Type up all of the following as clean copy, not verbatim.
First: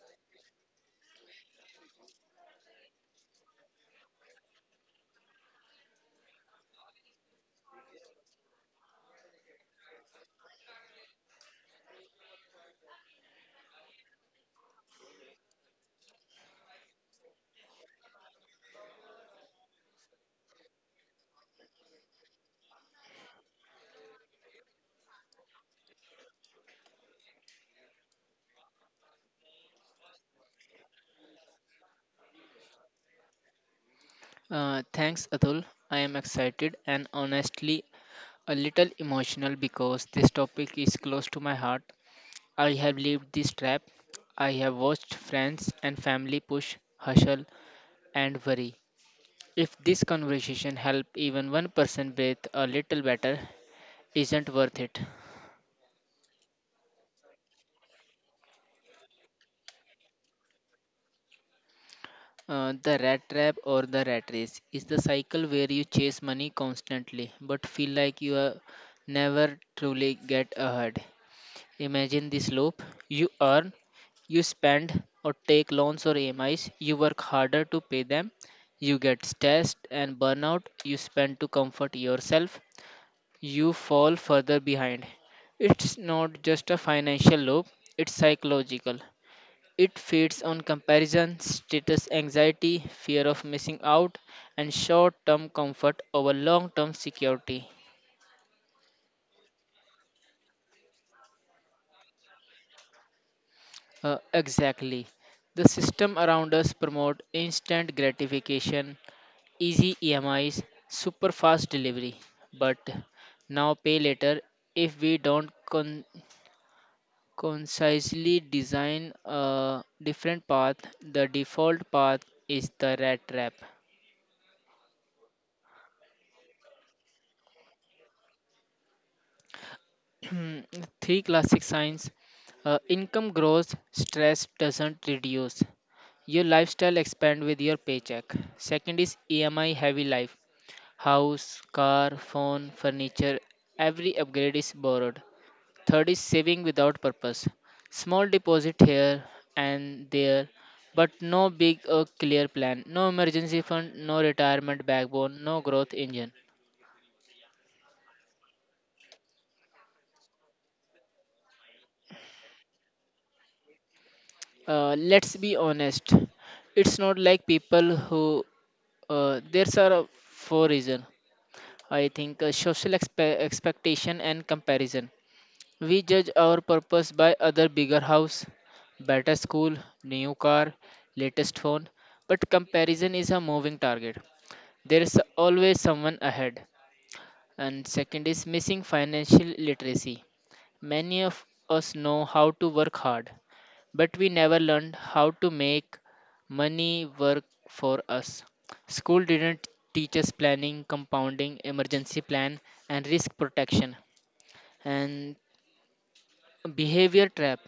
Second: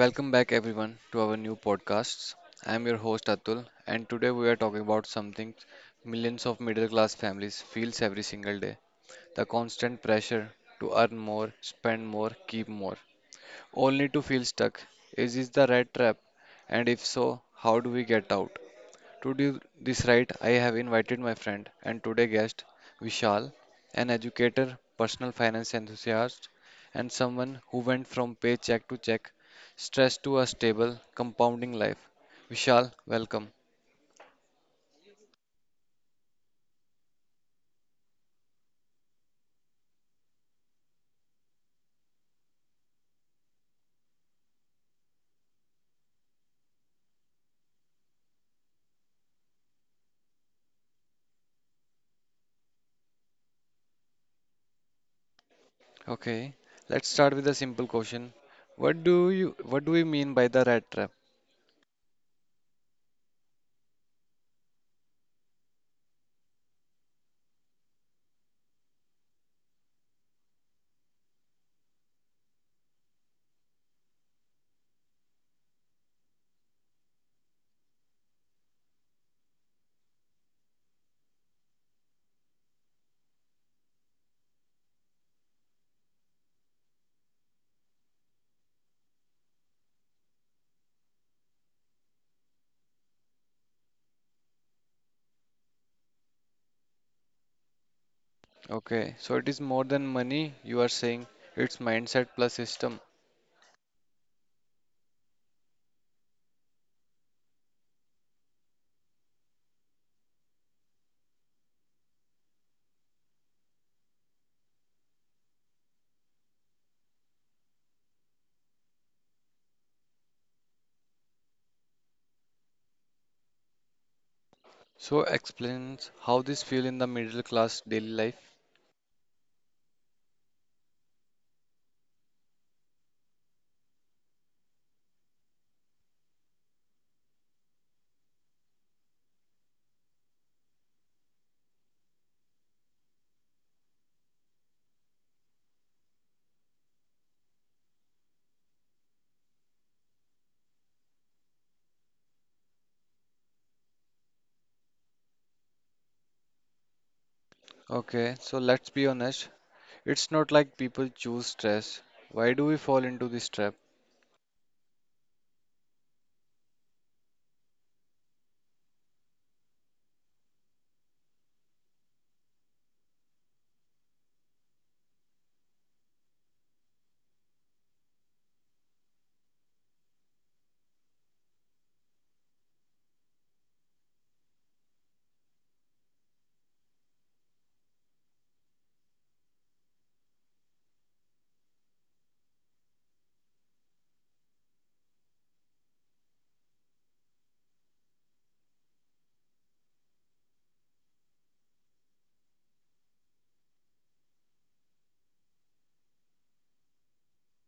Welcome back, everyone, to our new podcasts. I am your host Atul, and today we are talking about something millions of middle class families feels every single day, the constant pressure to earn more, spend more, keep more, only to feel stuck. Is this the right trap? And if so, how do we get out? To do this right, I have invited my friend and today guest Vishal, an educator, personal finance enthusiast, and someone who went from paycheck to check, stressed to a stable, compounding life. Vishal, welcome. Thanks, Atul. I am excited and honestly a little emotional because this topic is close to my heart. I have lived this trap. I have watched friends and family push, hustle, and worry. If this conversation help even one person breathe a little better, isn't worth it. Okay, let's start with a simple question. What do we mean by the rat trap? The rat trap or the rat race is the cycle where you chase money constantly but feel like you are never truly get ahead. Imagine this loop. You earn, you spend or take loans or EMIs, you work harder to pay them, you get stressed and burnout, you spend to comfort yourself, you fall further behind. It's not just a financial loop, it's psychological. It feeds on comparison, status anxiety, fear of missing out, and short term comfort over long term security. Okay, so it is more than money you are saying, it's mindset plus system. Exactly. The system around us promote instant gratification, easy EMIs, super fast delivery. But now pay later, if we don't con- concisely design a different path, the default path is the rat trap. So explains how this feel in the middle class daily life. Three classic signs, income grows, stress doesn't reduce. Your lifestyle expand with your paycheck. Second is EMI heavy life. House, car, phone, furniture, every upgrade is borrowed. Third is saving without purpose. Small deposit here and there, but no big or clear plan. No emergency fund, no retirement backbone, no growth engine. Okay, so let's be honest. It's not like people choose stress. Why do we fall into this trap? Let's be honest. It's not like people who there's are Four reason. I think social expectation and comparison. We judge our purpose by other bigger house, better school, new car, latest phone, but comparison is a moving target. There is always someone ahead. And second is missing financial literacy. Many of us know how to work hard, but we never learned how to make money work for us. School didn't teach us planning, compounding, emergency plan, and risk protection. And behavior trap.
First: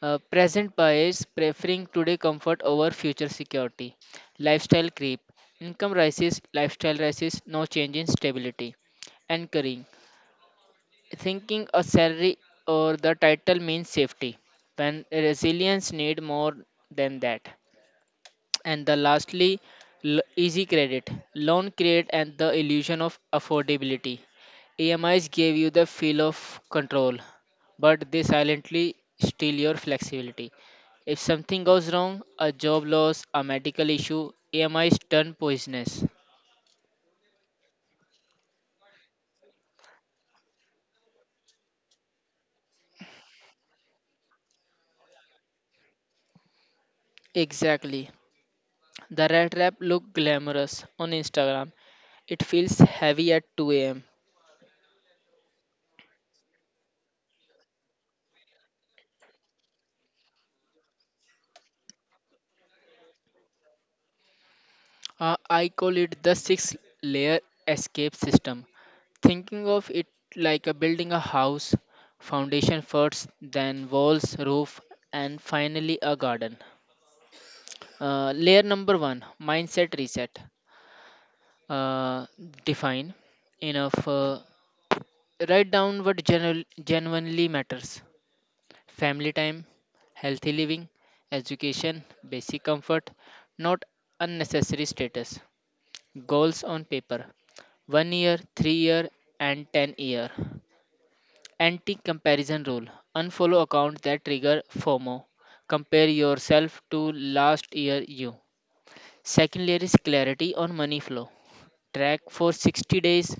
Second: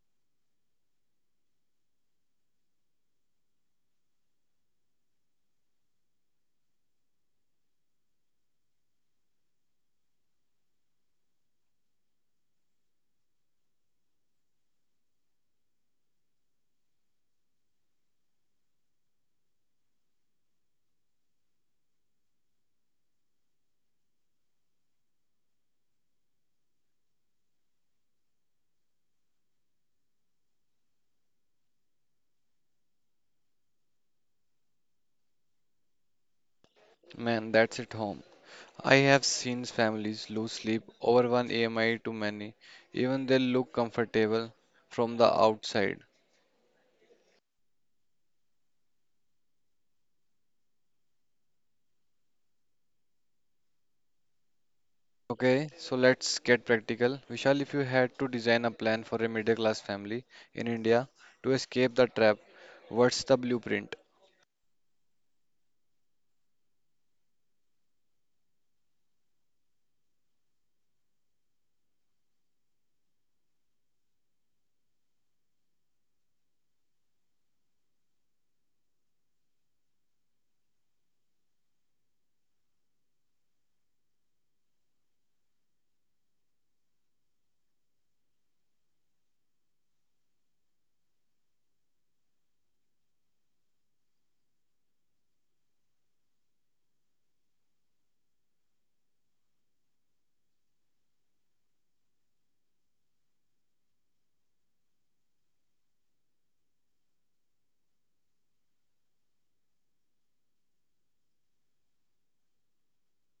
Present bias preferring today comfort over future security. Lifestyle creep. Income rises, lifestyle rises, no change in stability. Anchoring. Thinking a salary or the title means safety when resilience need more than that. And the lastly, easy credit loan create and the illusion of affordability. EMIs gave you the feel of control, but they silently steal your flexibility. If something goes wrong, a job loss, a medical issue, EMIs turn poisonous. Man, that's at home. I have seen families lose sleep over one AMI too many, even they look comfortable from the outside. Exactly, the rat trap look glamorous on Instagram. It feels heavy at 2 a.m. Okay, so let's get practical. Vishal, if you had to design a plan for a middle class family in India to escape the trap, what's the blueprint? I call it the six layer escape system. Thinking of it like a building a house, foundation first, then walls, roof, and finally a garden. Layer number one, mindset reset. Uh, Define enough. Write down what genuinely matters: family time, healthy living, education, basic comfort, not unnecessary status. Goals on paper: 1-year year, 3-year year, and 10-year year. Anti comparison rule, unfollow accounts that trigger FOMO. Compare yourself to last year you. Second layer is clarity on money flow. Track for 60 days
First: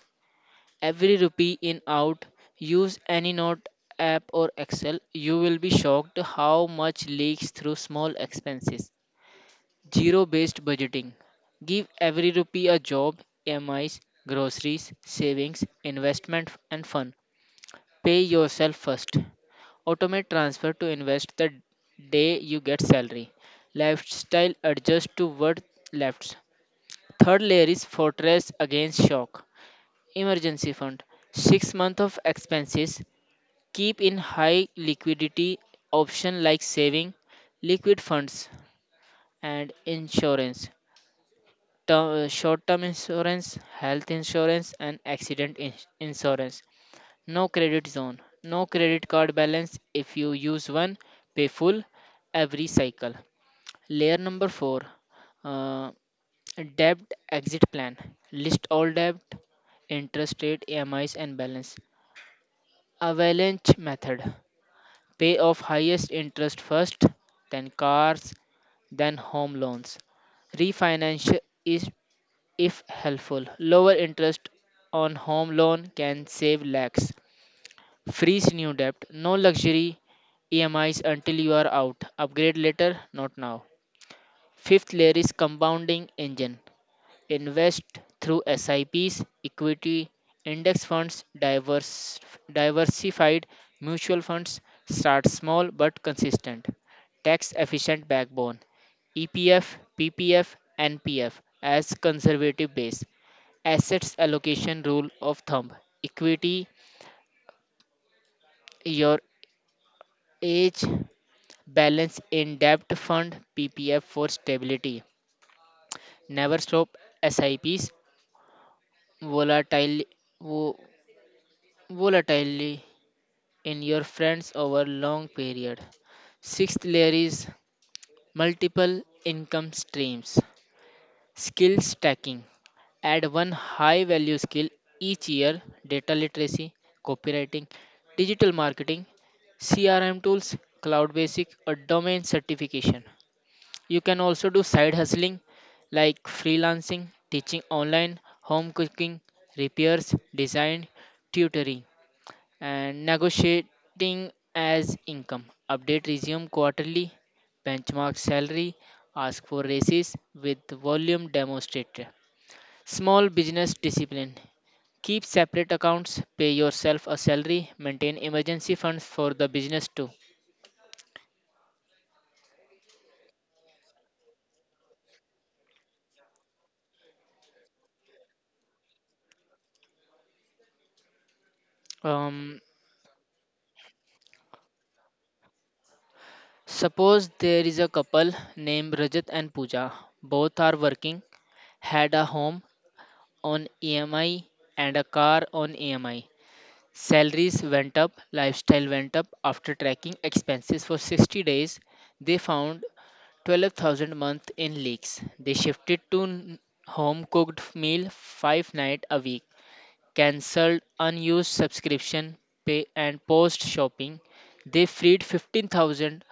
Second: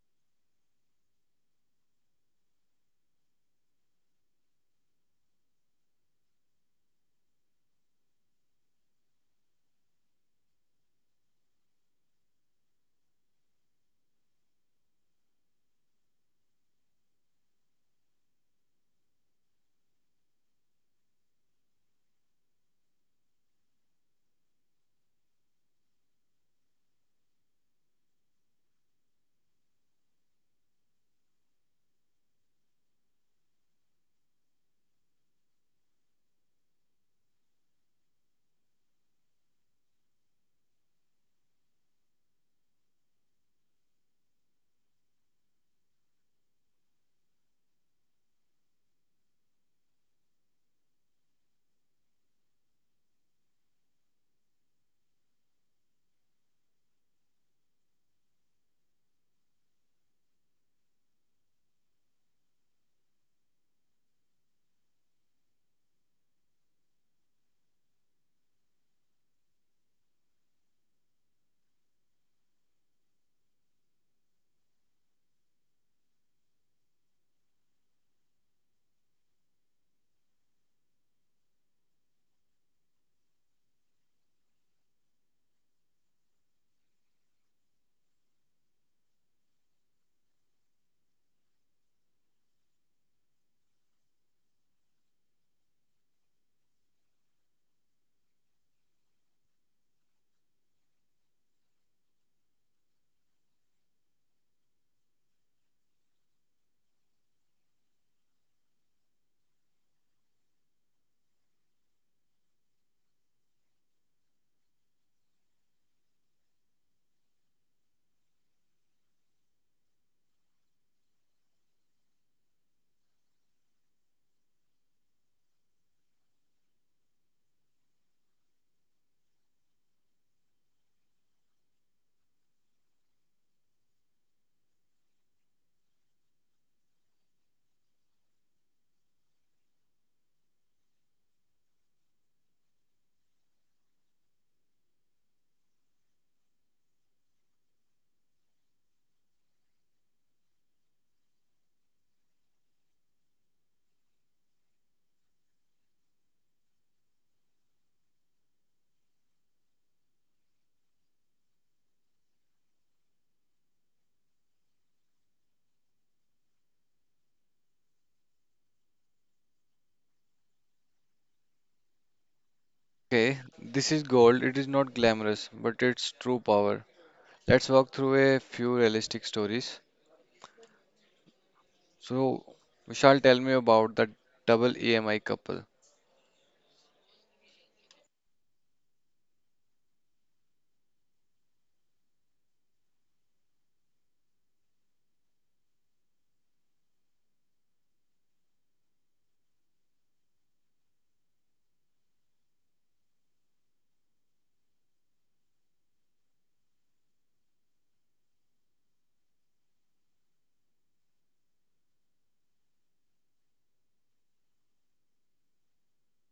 every rupee in out. Use any note app or Excel. You will be shocked how much leaks through small expenses. Zero based budgeting. Give every rupee a job: EMIs, groceries, savings, investment, and fun. Pay yourself first. Automate transfer to invest the day you get salary. Lifestyle adjust to what left. Third layer is fortress against shock. Emergency fund. 6 months of expenses. Keep in high liquidity option like saving, liquid funds, and insurance. Term, short term insurance, health insurance, and accident insurance. No credit zone, no credit card balance. If you use one, pay full every cycle. Layer number four, uh, debt exit plan. List all debt, interest rate, EMIs, and balance. Avalanche method, pay off highest interest first, then cars, then home loans. Refinance is if helpful. Lower interest on home loan can save lakhs. Freeze new debt. No luxury EMIs until you are out. Upgrade later, not now. Fifth layer is compounding engine. Invest through SIPs, equity, index funds, diversified mutual funds. Start small but consistent. Tax efficient backbone. EPF, PPF, NPF as conservative base. Assets allocation rule of thumb: equity, your age, balance in debt fund, PPF for stability. Never stop SIPs, volatile, vo- volatility in your friends over long period. Sixth layer is multiple income streams. Skill stacking. Add one high value skill each year: data literacy, copywriting, digital marketing, CRM tools, cloud basic, or domain certification. You can also do side hustling like freelancing, teaching online, home cooking, repairs, design, tutoring, and negotiating as income. Update resume quarterly, benchmark salary, ask for raises with volume demonstrator. Small business discipline. Keep separate accounts, pay yourself a salary, maintain emergency funds for the business too. Okay, this is gold. It is not glamorous, but it's true power. Let's walk through a few realistic stories. So, Um, Vishal, tell me about the double EMI couple. Suppose there is a couple named Rajat and Pooja. Both are working, had a home on EMI and a car on EMI. Salaries went up, lifestyle went up. After tracking expenses for 60 days, they found 12,000 a month in leaks. They shifted to home cooked meal 5 nights a week, cancelled unused subscription, pay and post shopping. They freed 15,000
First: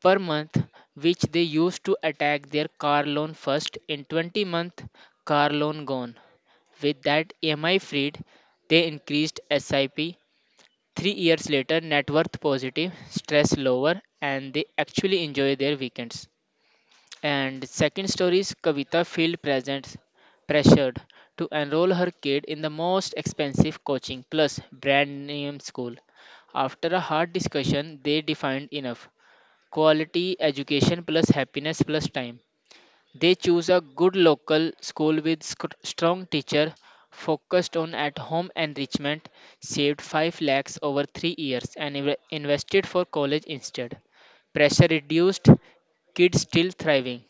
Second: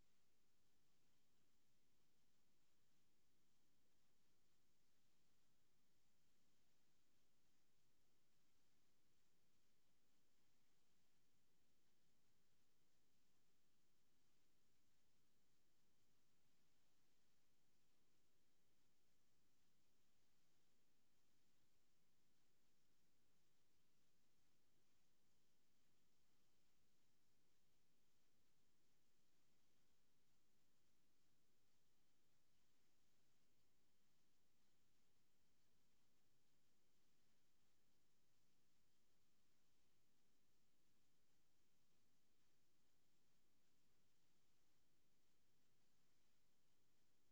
per month, which they used to attack their car loan first. In 20 months, car loan gone. With that EMI freed, they increased SIP. 3 years later, net worth positive, stress lower, and they actually enjoy their weekends. And second story is Kavita feel present pressured to enroll her kid in the most expensive coaching plus brand name school. After a hard discussion, they defined enough: quality education plus happiness plus time. They choose a good local school with strong teacher, focused on at-home enrichment, saved 5 lakhs over 3 years and invested for college instead. Pressure reduced, kids still thriving.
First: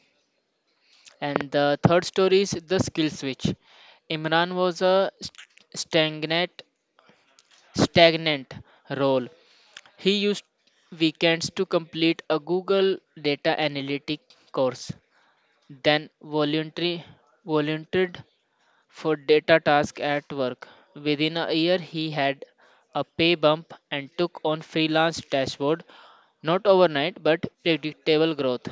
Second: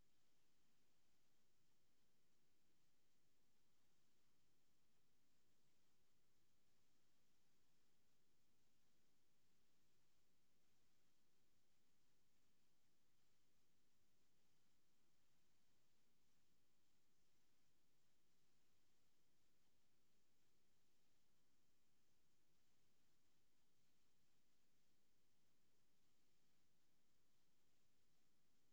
And the third story is the skill switch. Imran was a stagnant stagnant role. He used weekends to complete a Google data analytic course, then voluntary volunteered for data task at work. Within a year, he had a pay bump and took on freelance dashboard. Not overnight, but predictable growth.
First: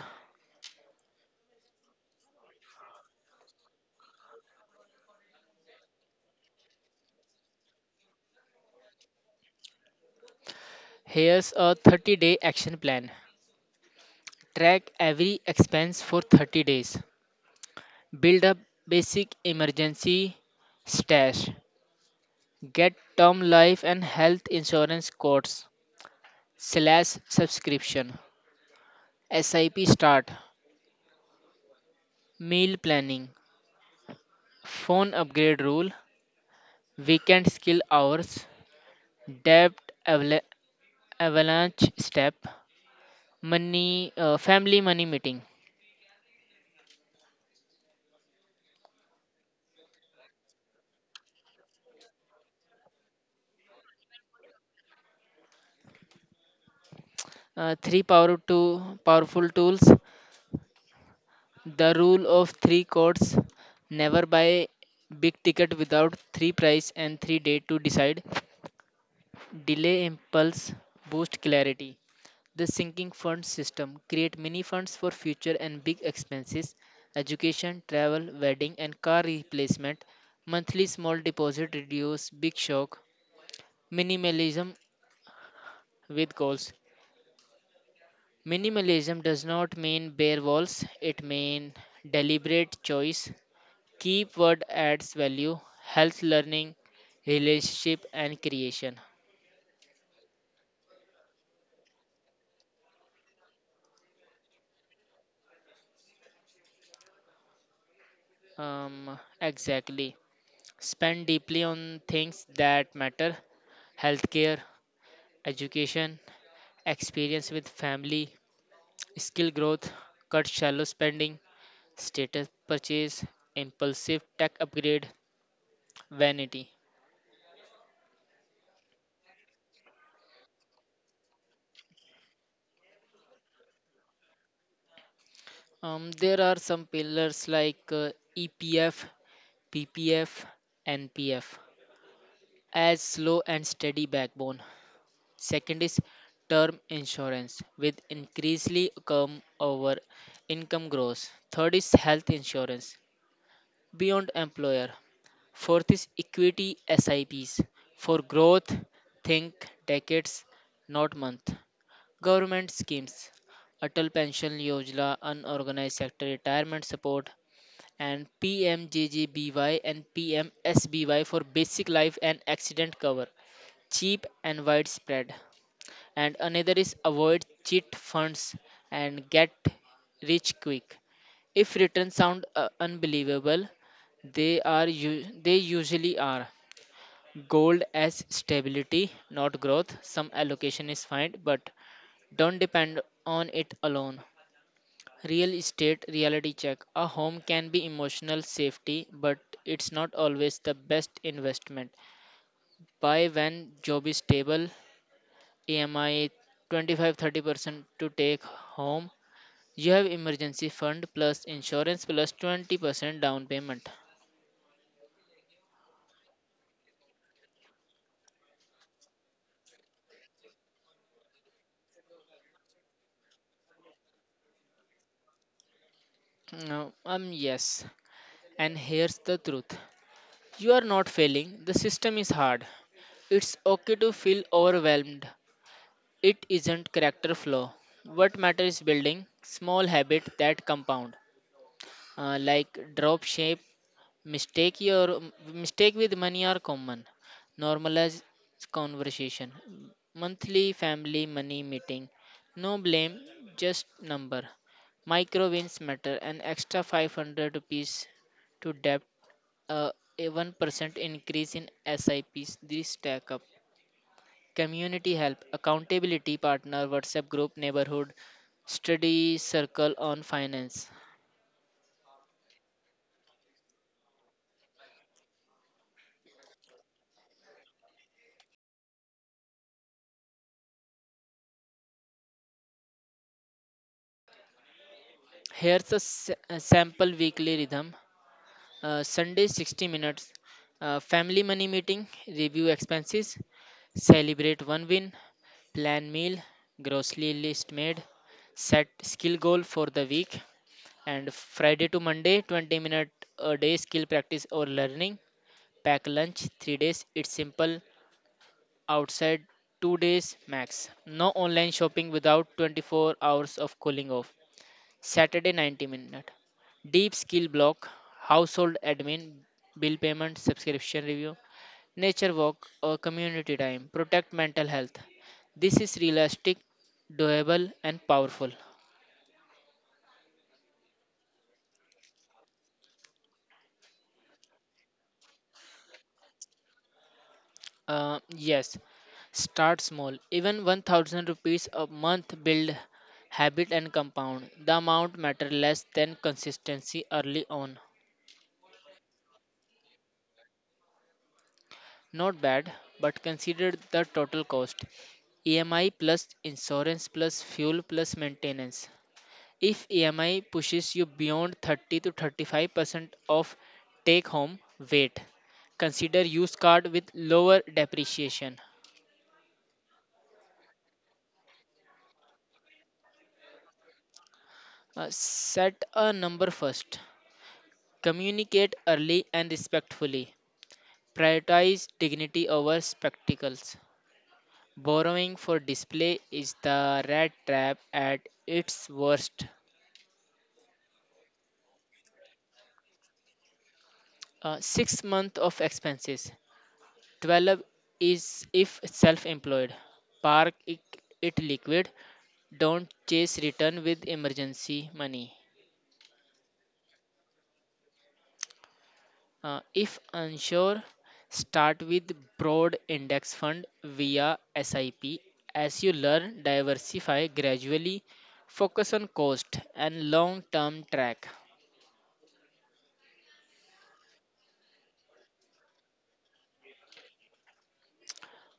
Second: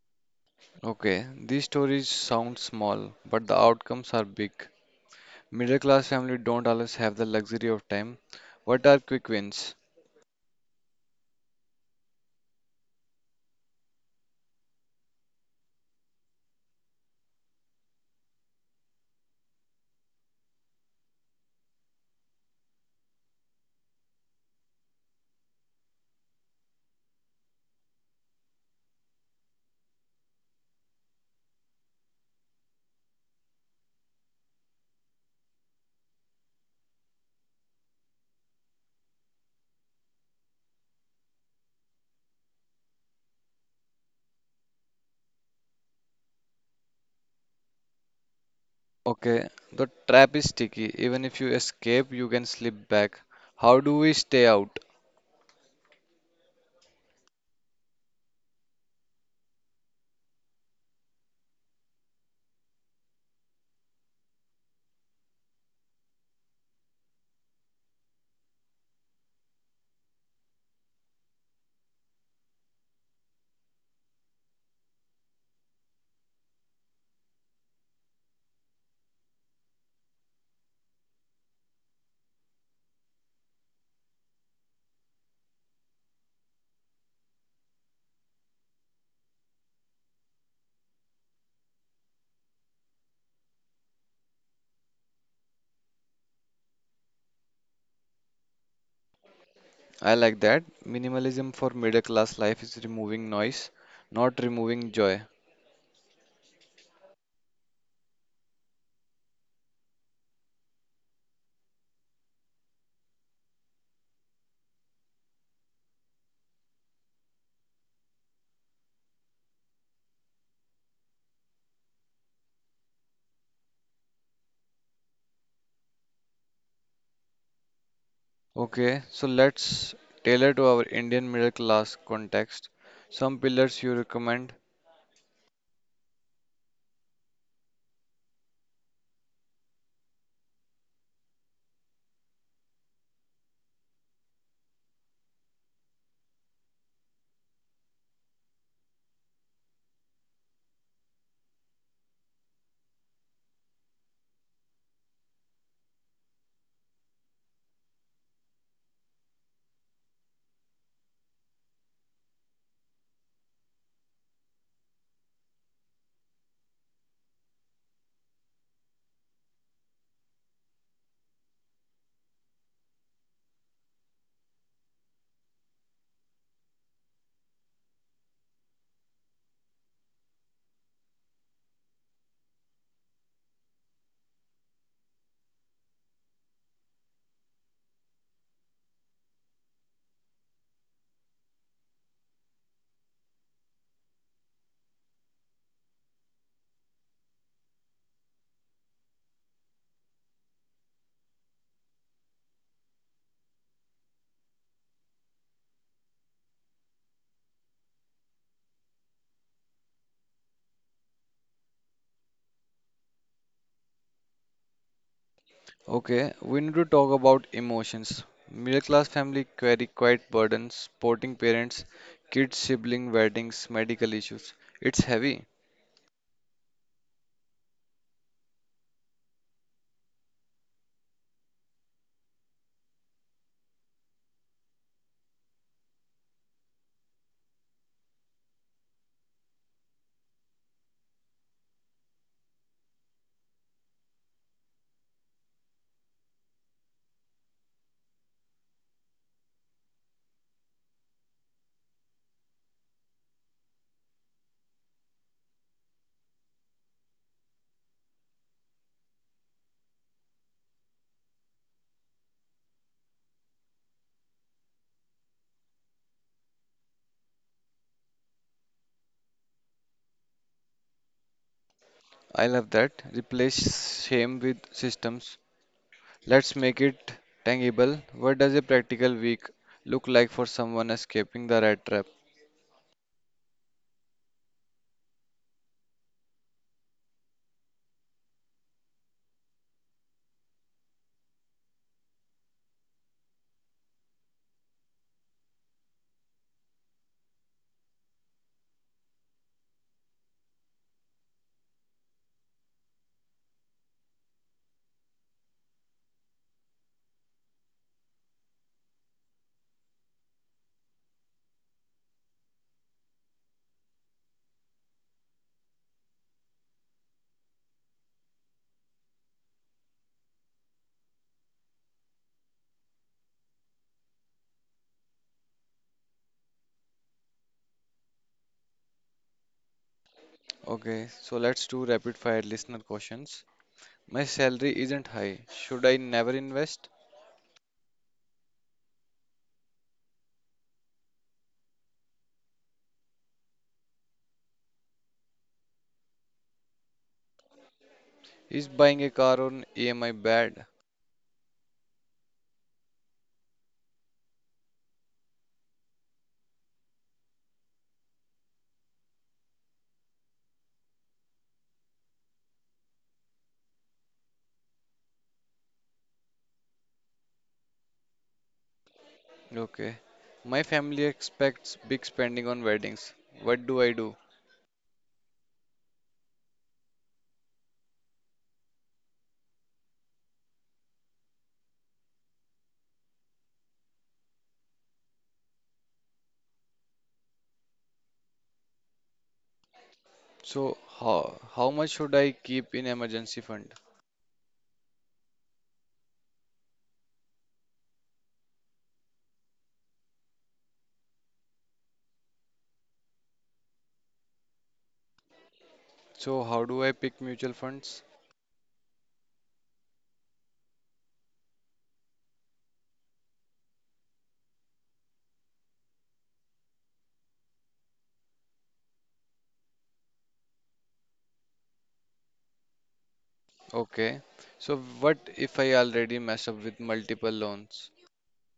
Okay, these stories sound small, but the outcomes are big. Middle class family don't always have the luxury of time. What are quick wins? Here's a 30-day action plan. Track every expense for 30 days. Build up basic emergency stash. Get term life and health insurance quotes, slash subscription. SIP start. Meal planning. Phone upgrade rule, weekend skill hours, debt avala- avalanche step, money family money meeting. Okay, the trap is sticky. Even if you escape, you can slip back. How do we stay out? Three powerful tools, the rule of three codes, never buy big ticket without three price and 3 day to decide. Delay impulse, boost clarity. The sinking fund system, create mini funds for future and big expenses: education, travel, wedding, and car replacement. Monthly small deposit reduce big shock. Minimalism with goals. Minimalism does not mean bare walls, it means deliberate choice. Keep what adds value: health, learning, relationship, and creation. I like that. Minimalism for middle class life is removing noise, not removing joy. Um exactly. Spend deeply on things that matter: healthcare, education, experience with family, skill growth. Cut shallow spending, status purchase, impulsive tech upgrade, vanity. Okay, so let's tailor to our Indian middle class context. Some pillars you recommend. There are some pillars like EPF, PPF, NPF as slow and steady backbone. Second is term insurance with increasingly come over income growth. Third is health insurance beyond employer. Fourth is equity SIPs. For growth, think decades, not month. Government schemes. Atal Pension Yojana, Unorganized Sector Retirement Support, and PMJJBY and PMSBY for basic life and accident cover. Cheap and widespread. And another is avoid cheat funds and get rich quick. If returns sound unbelievable, they are they usually are. Gold as stability, not growth. Some allocation is fine, but don't depend on it alone. Real estate reality check: a home can be emotional safety, but it's not always the best investment. Buy when job is stable, EMI 25-30% to take home. You have emergency fund plus insurance plus 20% down payment. Okay, we need to talk about emotions. Middle class family carry quite burdens, supporting parents, kids, sibling, weddings, medical issues. It's heavy. No, yes. And here's the truth. You are not failing. The system is hard. It's okay to feel overwhelmed. It isn't character flaw. What matters is building small habit that compound. Like drop shape. Mistake your Mistake with money are common. Normalize conversation. Monthly family money meeting. No blame, just number. Micro wins matter. An extra 500 rupees to debt. Uh, a 1% increase in SIPs. These stack up. Community help. Accountability partner. WhatsApp group. Neighborhood. Study circle on finance. I love that. Replace shame with systems. Let's make it tangible. What does a practical week look like for someone escaping the rat trap? A sample weekly rhythm. Sunday 60 minutes, family money meeting, review expenses, celebrate one win, plan meal, grocery list made, set skill goal for the week. And Friday to Monday 20 minute a day skill practice or learning, pack lunch 3 days, it's simple, outside 2 days max. No online shopping without 24 hours of cooling off. Saturday 90 minute. Deep skill block, household admin, bill payment, subscription review, nature walk or community time. Protect mental health. This is realistic, doable, and powerful. Okay, so let's do rapid fire listener questions. My salary isn't high. Should I never invest? Yes, start small. Even 1000 rupees a month build habit and compound. The amount matter less than consistency early on. Is buying a car on EMI bad? Not bad, but consider the total cost. EMI plus insurance plus fuel plus maintenance. If EMI pushes you beyond 30 to 35% of take home weight, consider used card with lower depreciation. Okay. My family expects big spending on weddings. What do I do? Set a number first. Communicate early and respectfully. Prioritize dignity over spectacles. Borrowing for display is the rat trap at its worst. So how much should I keep in emergency fund? 6 months of expenses. 12 is if self employed. Park it, it liquid. Don't chase return with emergency money. So how do I pick mutual funds? If unsure, start with broad index fund via SIP. As you learn, diversify gradually, focus on cost and long term track. Okay. So what if I already mess up with multiple loans?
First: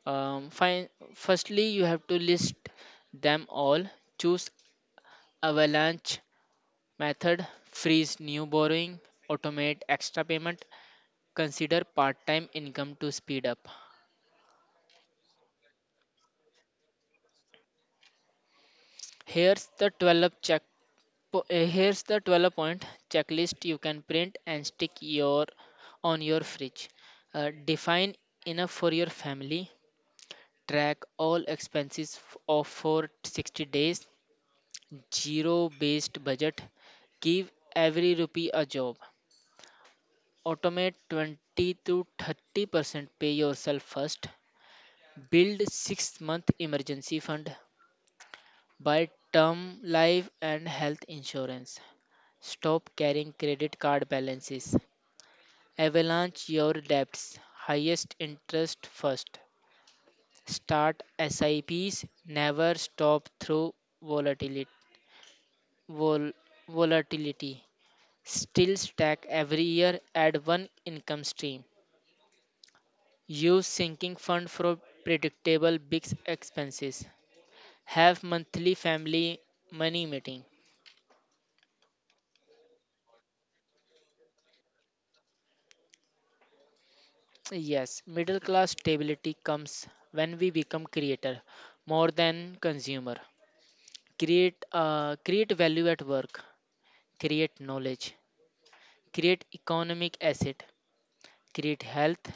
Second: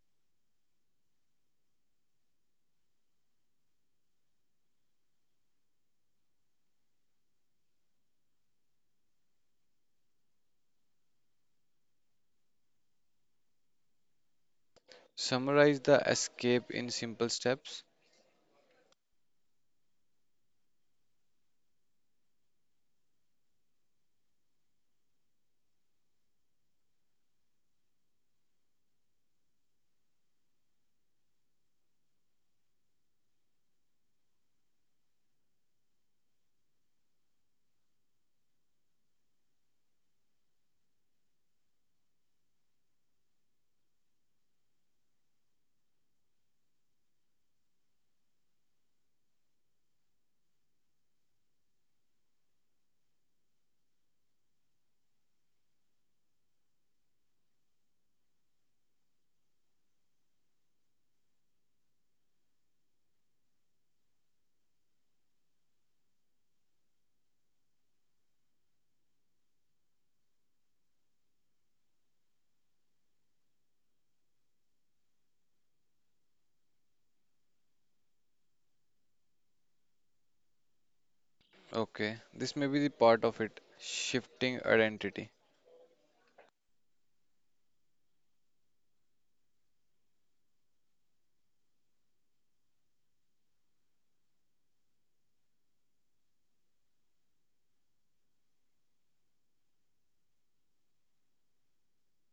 Fine, firstly, you have to list them all, choose avalanche Method freeze new borrowing, automate extra payment, consider part time income to speed up. Summarize the escape in simple steps. Here's the 12 check po- eh, here's the 12 point checklist you can print and stick your on your fridge. Define enough for your family, track all expenses of for 60 days, zero based budget, give every rupee a job automate 20 to 30% pay yourself first. Build 6 month emergency fund. Buy term life and health insurance. Stop carrying credit card balances. Avalanche your debts. Highest interest first. Start SIPs. Never stop through volatility. Vol- Volatility. Still stack every year. Add one income stream. Use sinking fund for predictable big expenses. Have monthly family money meeting. Okay. This may be the part of it. Shifting identity. Yes, middle class stability comes when we become creator more than consumer. Create create value at work, create knowledge, create economic asset, create health,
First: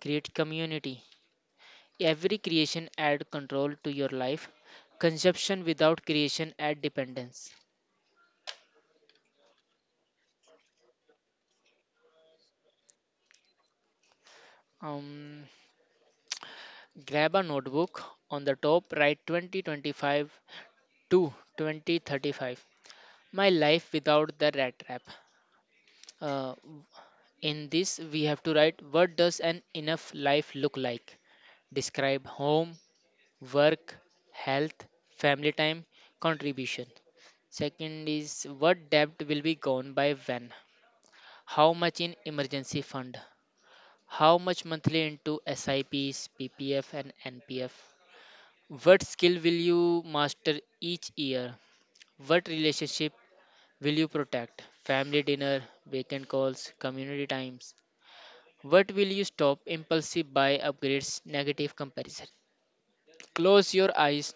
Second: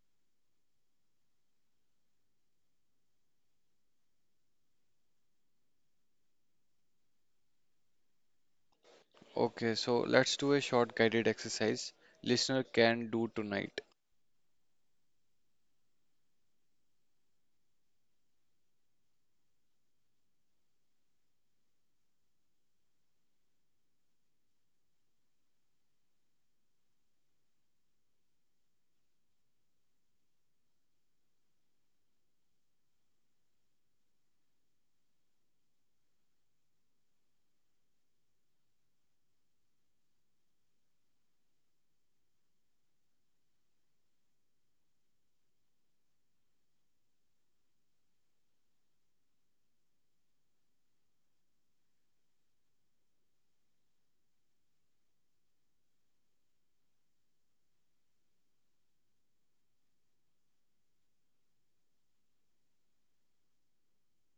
create community. Every creation add control to your life. Consumption without creation add dependence. Okay, so let's do a short guided exercise listener can do tonight. Um, Grab a notebook on the top, write 2025 to 2035. My life without the rat trap. Uh, in this, we have to write what does an enough life look like? Describe home, work, health, family time, contribution. Second is what debt will be gone by when? How much in emergency fund? How much monthly into SIPs, PPF, and NPF? What skill will you master each year? What relationship will you protect? Family dinner, weekend calls, community times. What will you stop? Impulsive buy upgrades, negative comparison. Close your eyes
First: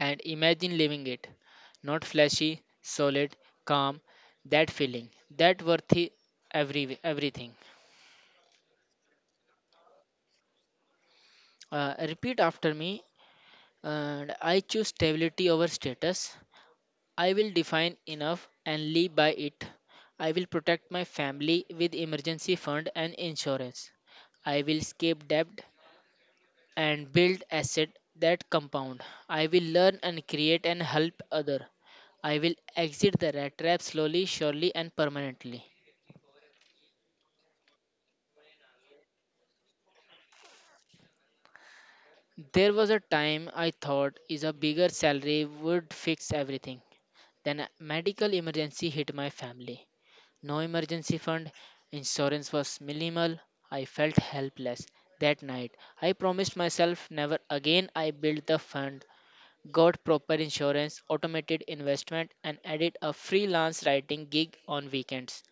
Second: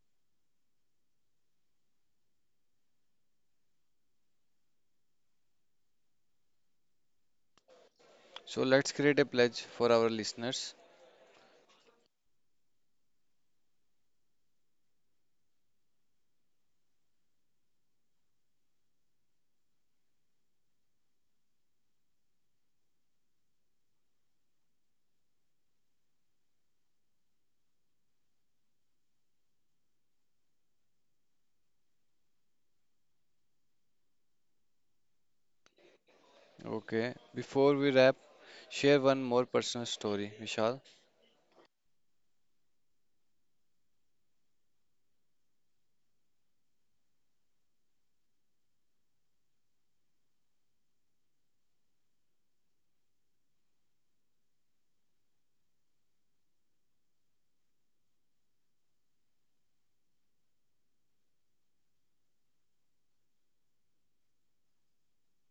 and imagine living it. Not flashy, solid, calm. That feeling, that worthy everything. So let's create a pledge for our listeners. Repeat after me. And I choose stability over status. I will define enough and live by it. I will protect my family with emergency fund and insurance. I will escape debt and build asset that compound. I will learn and create and help other. I will exit the rat trap slowly, surely and permanently. Okay, before we wrap, share one more personal story, Vishal. There was a time I thought is a bigger salary would fix everything. Then a medical emergency hit my family. No emergency fund, insurance was minimal. I felt helpless that night. I promised myself never again. I built the fund, got proper insurance, automated investment, and added a freelance writing gig on weekends.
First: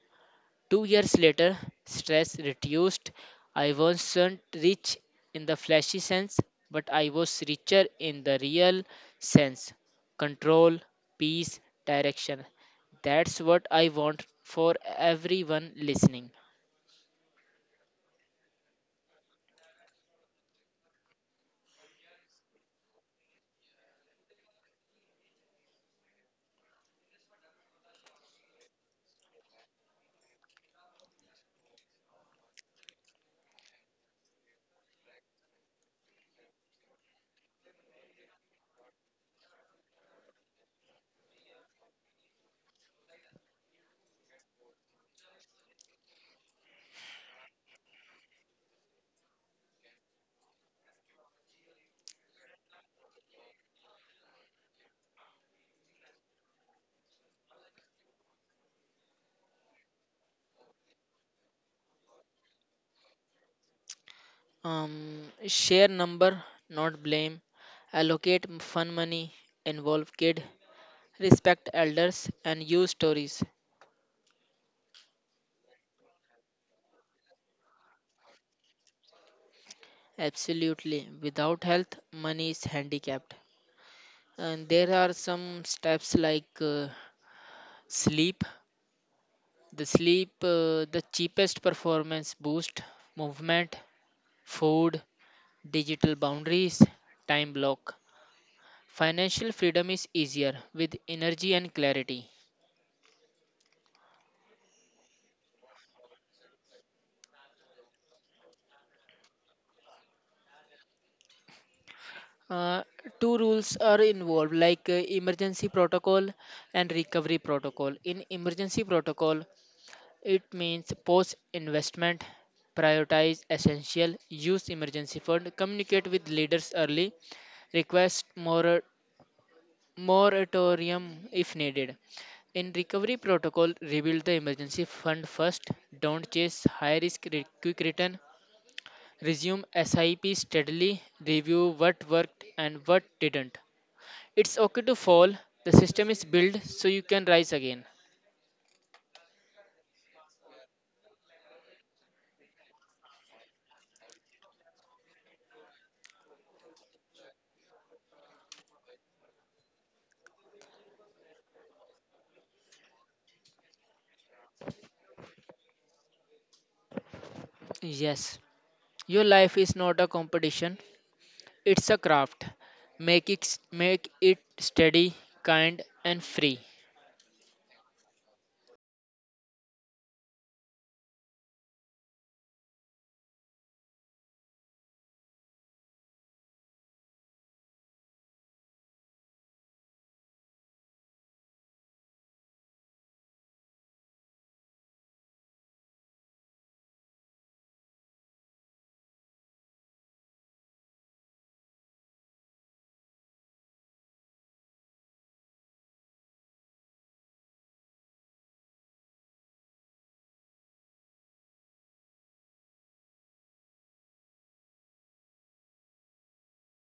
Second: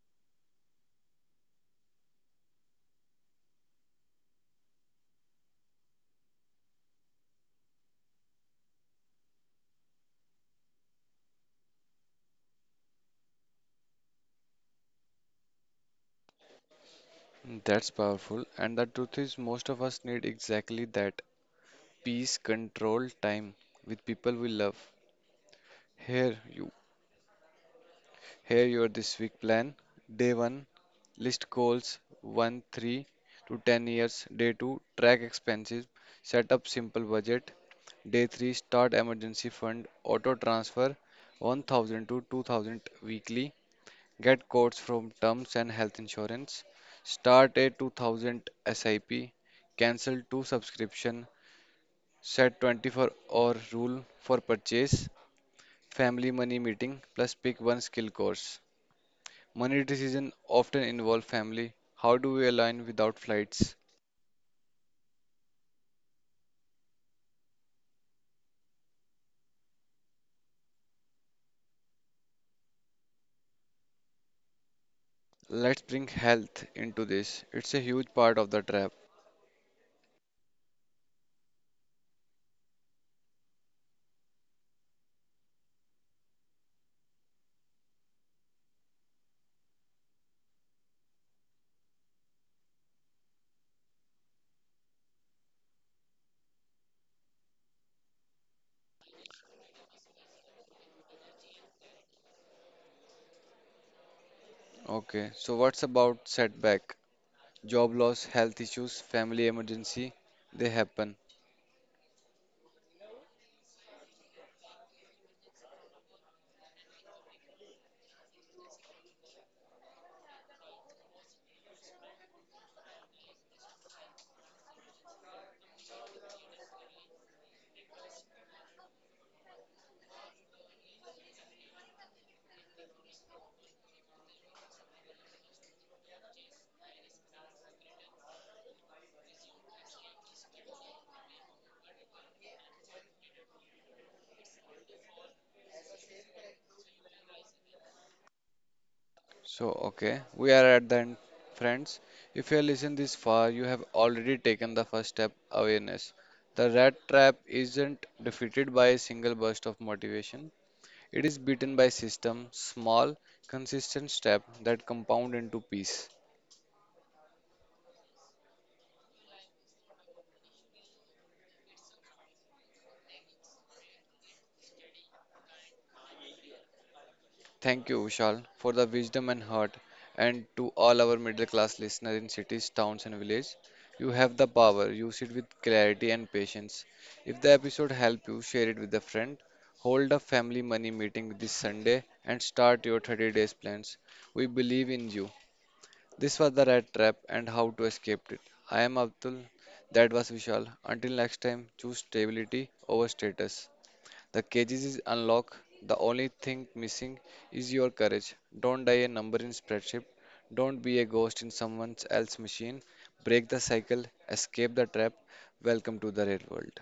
2 years later, stress reduced. I wasn't rich in the flashy sense, but I was richer in the real sense control, peace, direction. That's what I want for everyone listening. That's powerful, and the truth is, most of us need exactly that, peace, control, time with people we love. Here, you Here your this week plan. Day 1, list goals 1, 3 to 10 years. Day 2, track expenses, set up simple budget. Day 3, start emergency fund, auto transfer 1,000 to 2,000 weekly. Get quotes from terms and health insurance. Start a 2,000 SIP, cancel two subscription, set 24-hour rule for purchase, family money meeting plus pick one skill course. Money decisions often involve family. How do we align without flights? Share number, not blame. Allocate fun money, involve kid, respect elders, and use stories. Let's bring health into this. It's a huge part of the trap. Absolutely. Without health, money is handicapped. And there are some steps like sleep, the cheapest performance boost, movement, food, digital boundaries, time block. Financial freedom is easier with energy and clarity. Okay, so what's about setback? Job loss, health issues, family emergency, they happen. Uh, Two rules are involved like emergency protocol and recovery protocol. In emergency protocol, it means post investment prioritize essential use emergency fund communicate with leaders early request moratorium if needed. In recovery protocol, rebuild the emergency fund first, don't chase high risk quick return, resume SIP steadily, review what worked and what didn't. It's okay to fall, the system is built so you can rise again. So, okay, we are at the end, friends. If you listen this far, you have already taken the first step, awareness. The rat trap isn't defeated by a single burst of motivation. It is beaten by system, small, consistent step that compound into peace. Yes, your life is not a competition, it's a craft. Make it steady, kind, and free. Thank you, Vishal, for the wisdom and heart, and to all our middle class listeners in cities, towns, and villages. You have the power, use it with clarity and patience. If the episode helped you, share it with a friend. Hold a family money meeting this Sunday and start your 30 days plans. We believe in you. This was the rat trap and how to escape it. I am Abdul. That was Vishal. Until next time, choose stability over status. The cages is unlocked. The only thing missing is your courage. Don't die a number in spreadsheet. Don't be a ghost in someone else's machine. Break the cycle. Escape the trap. Welcome to the real world.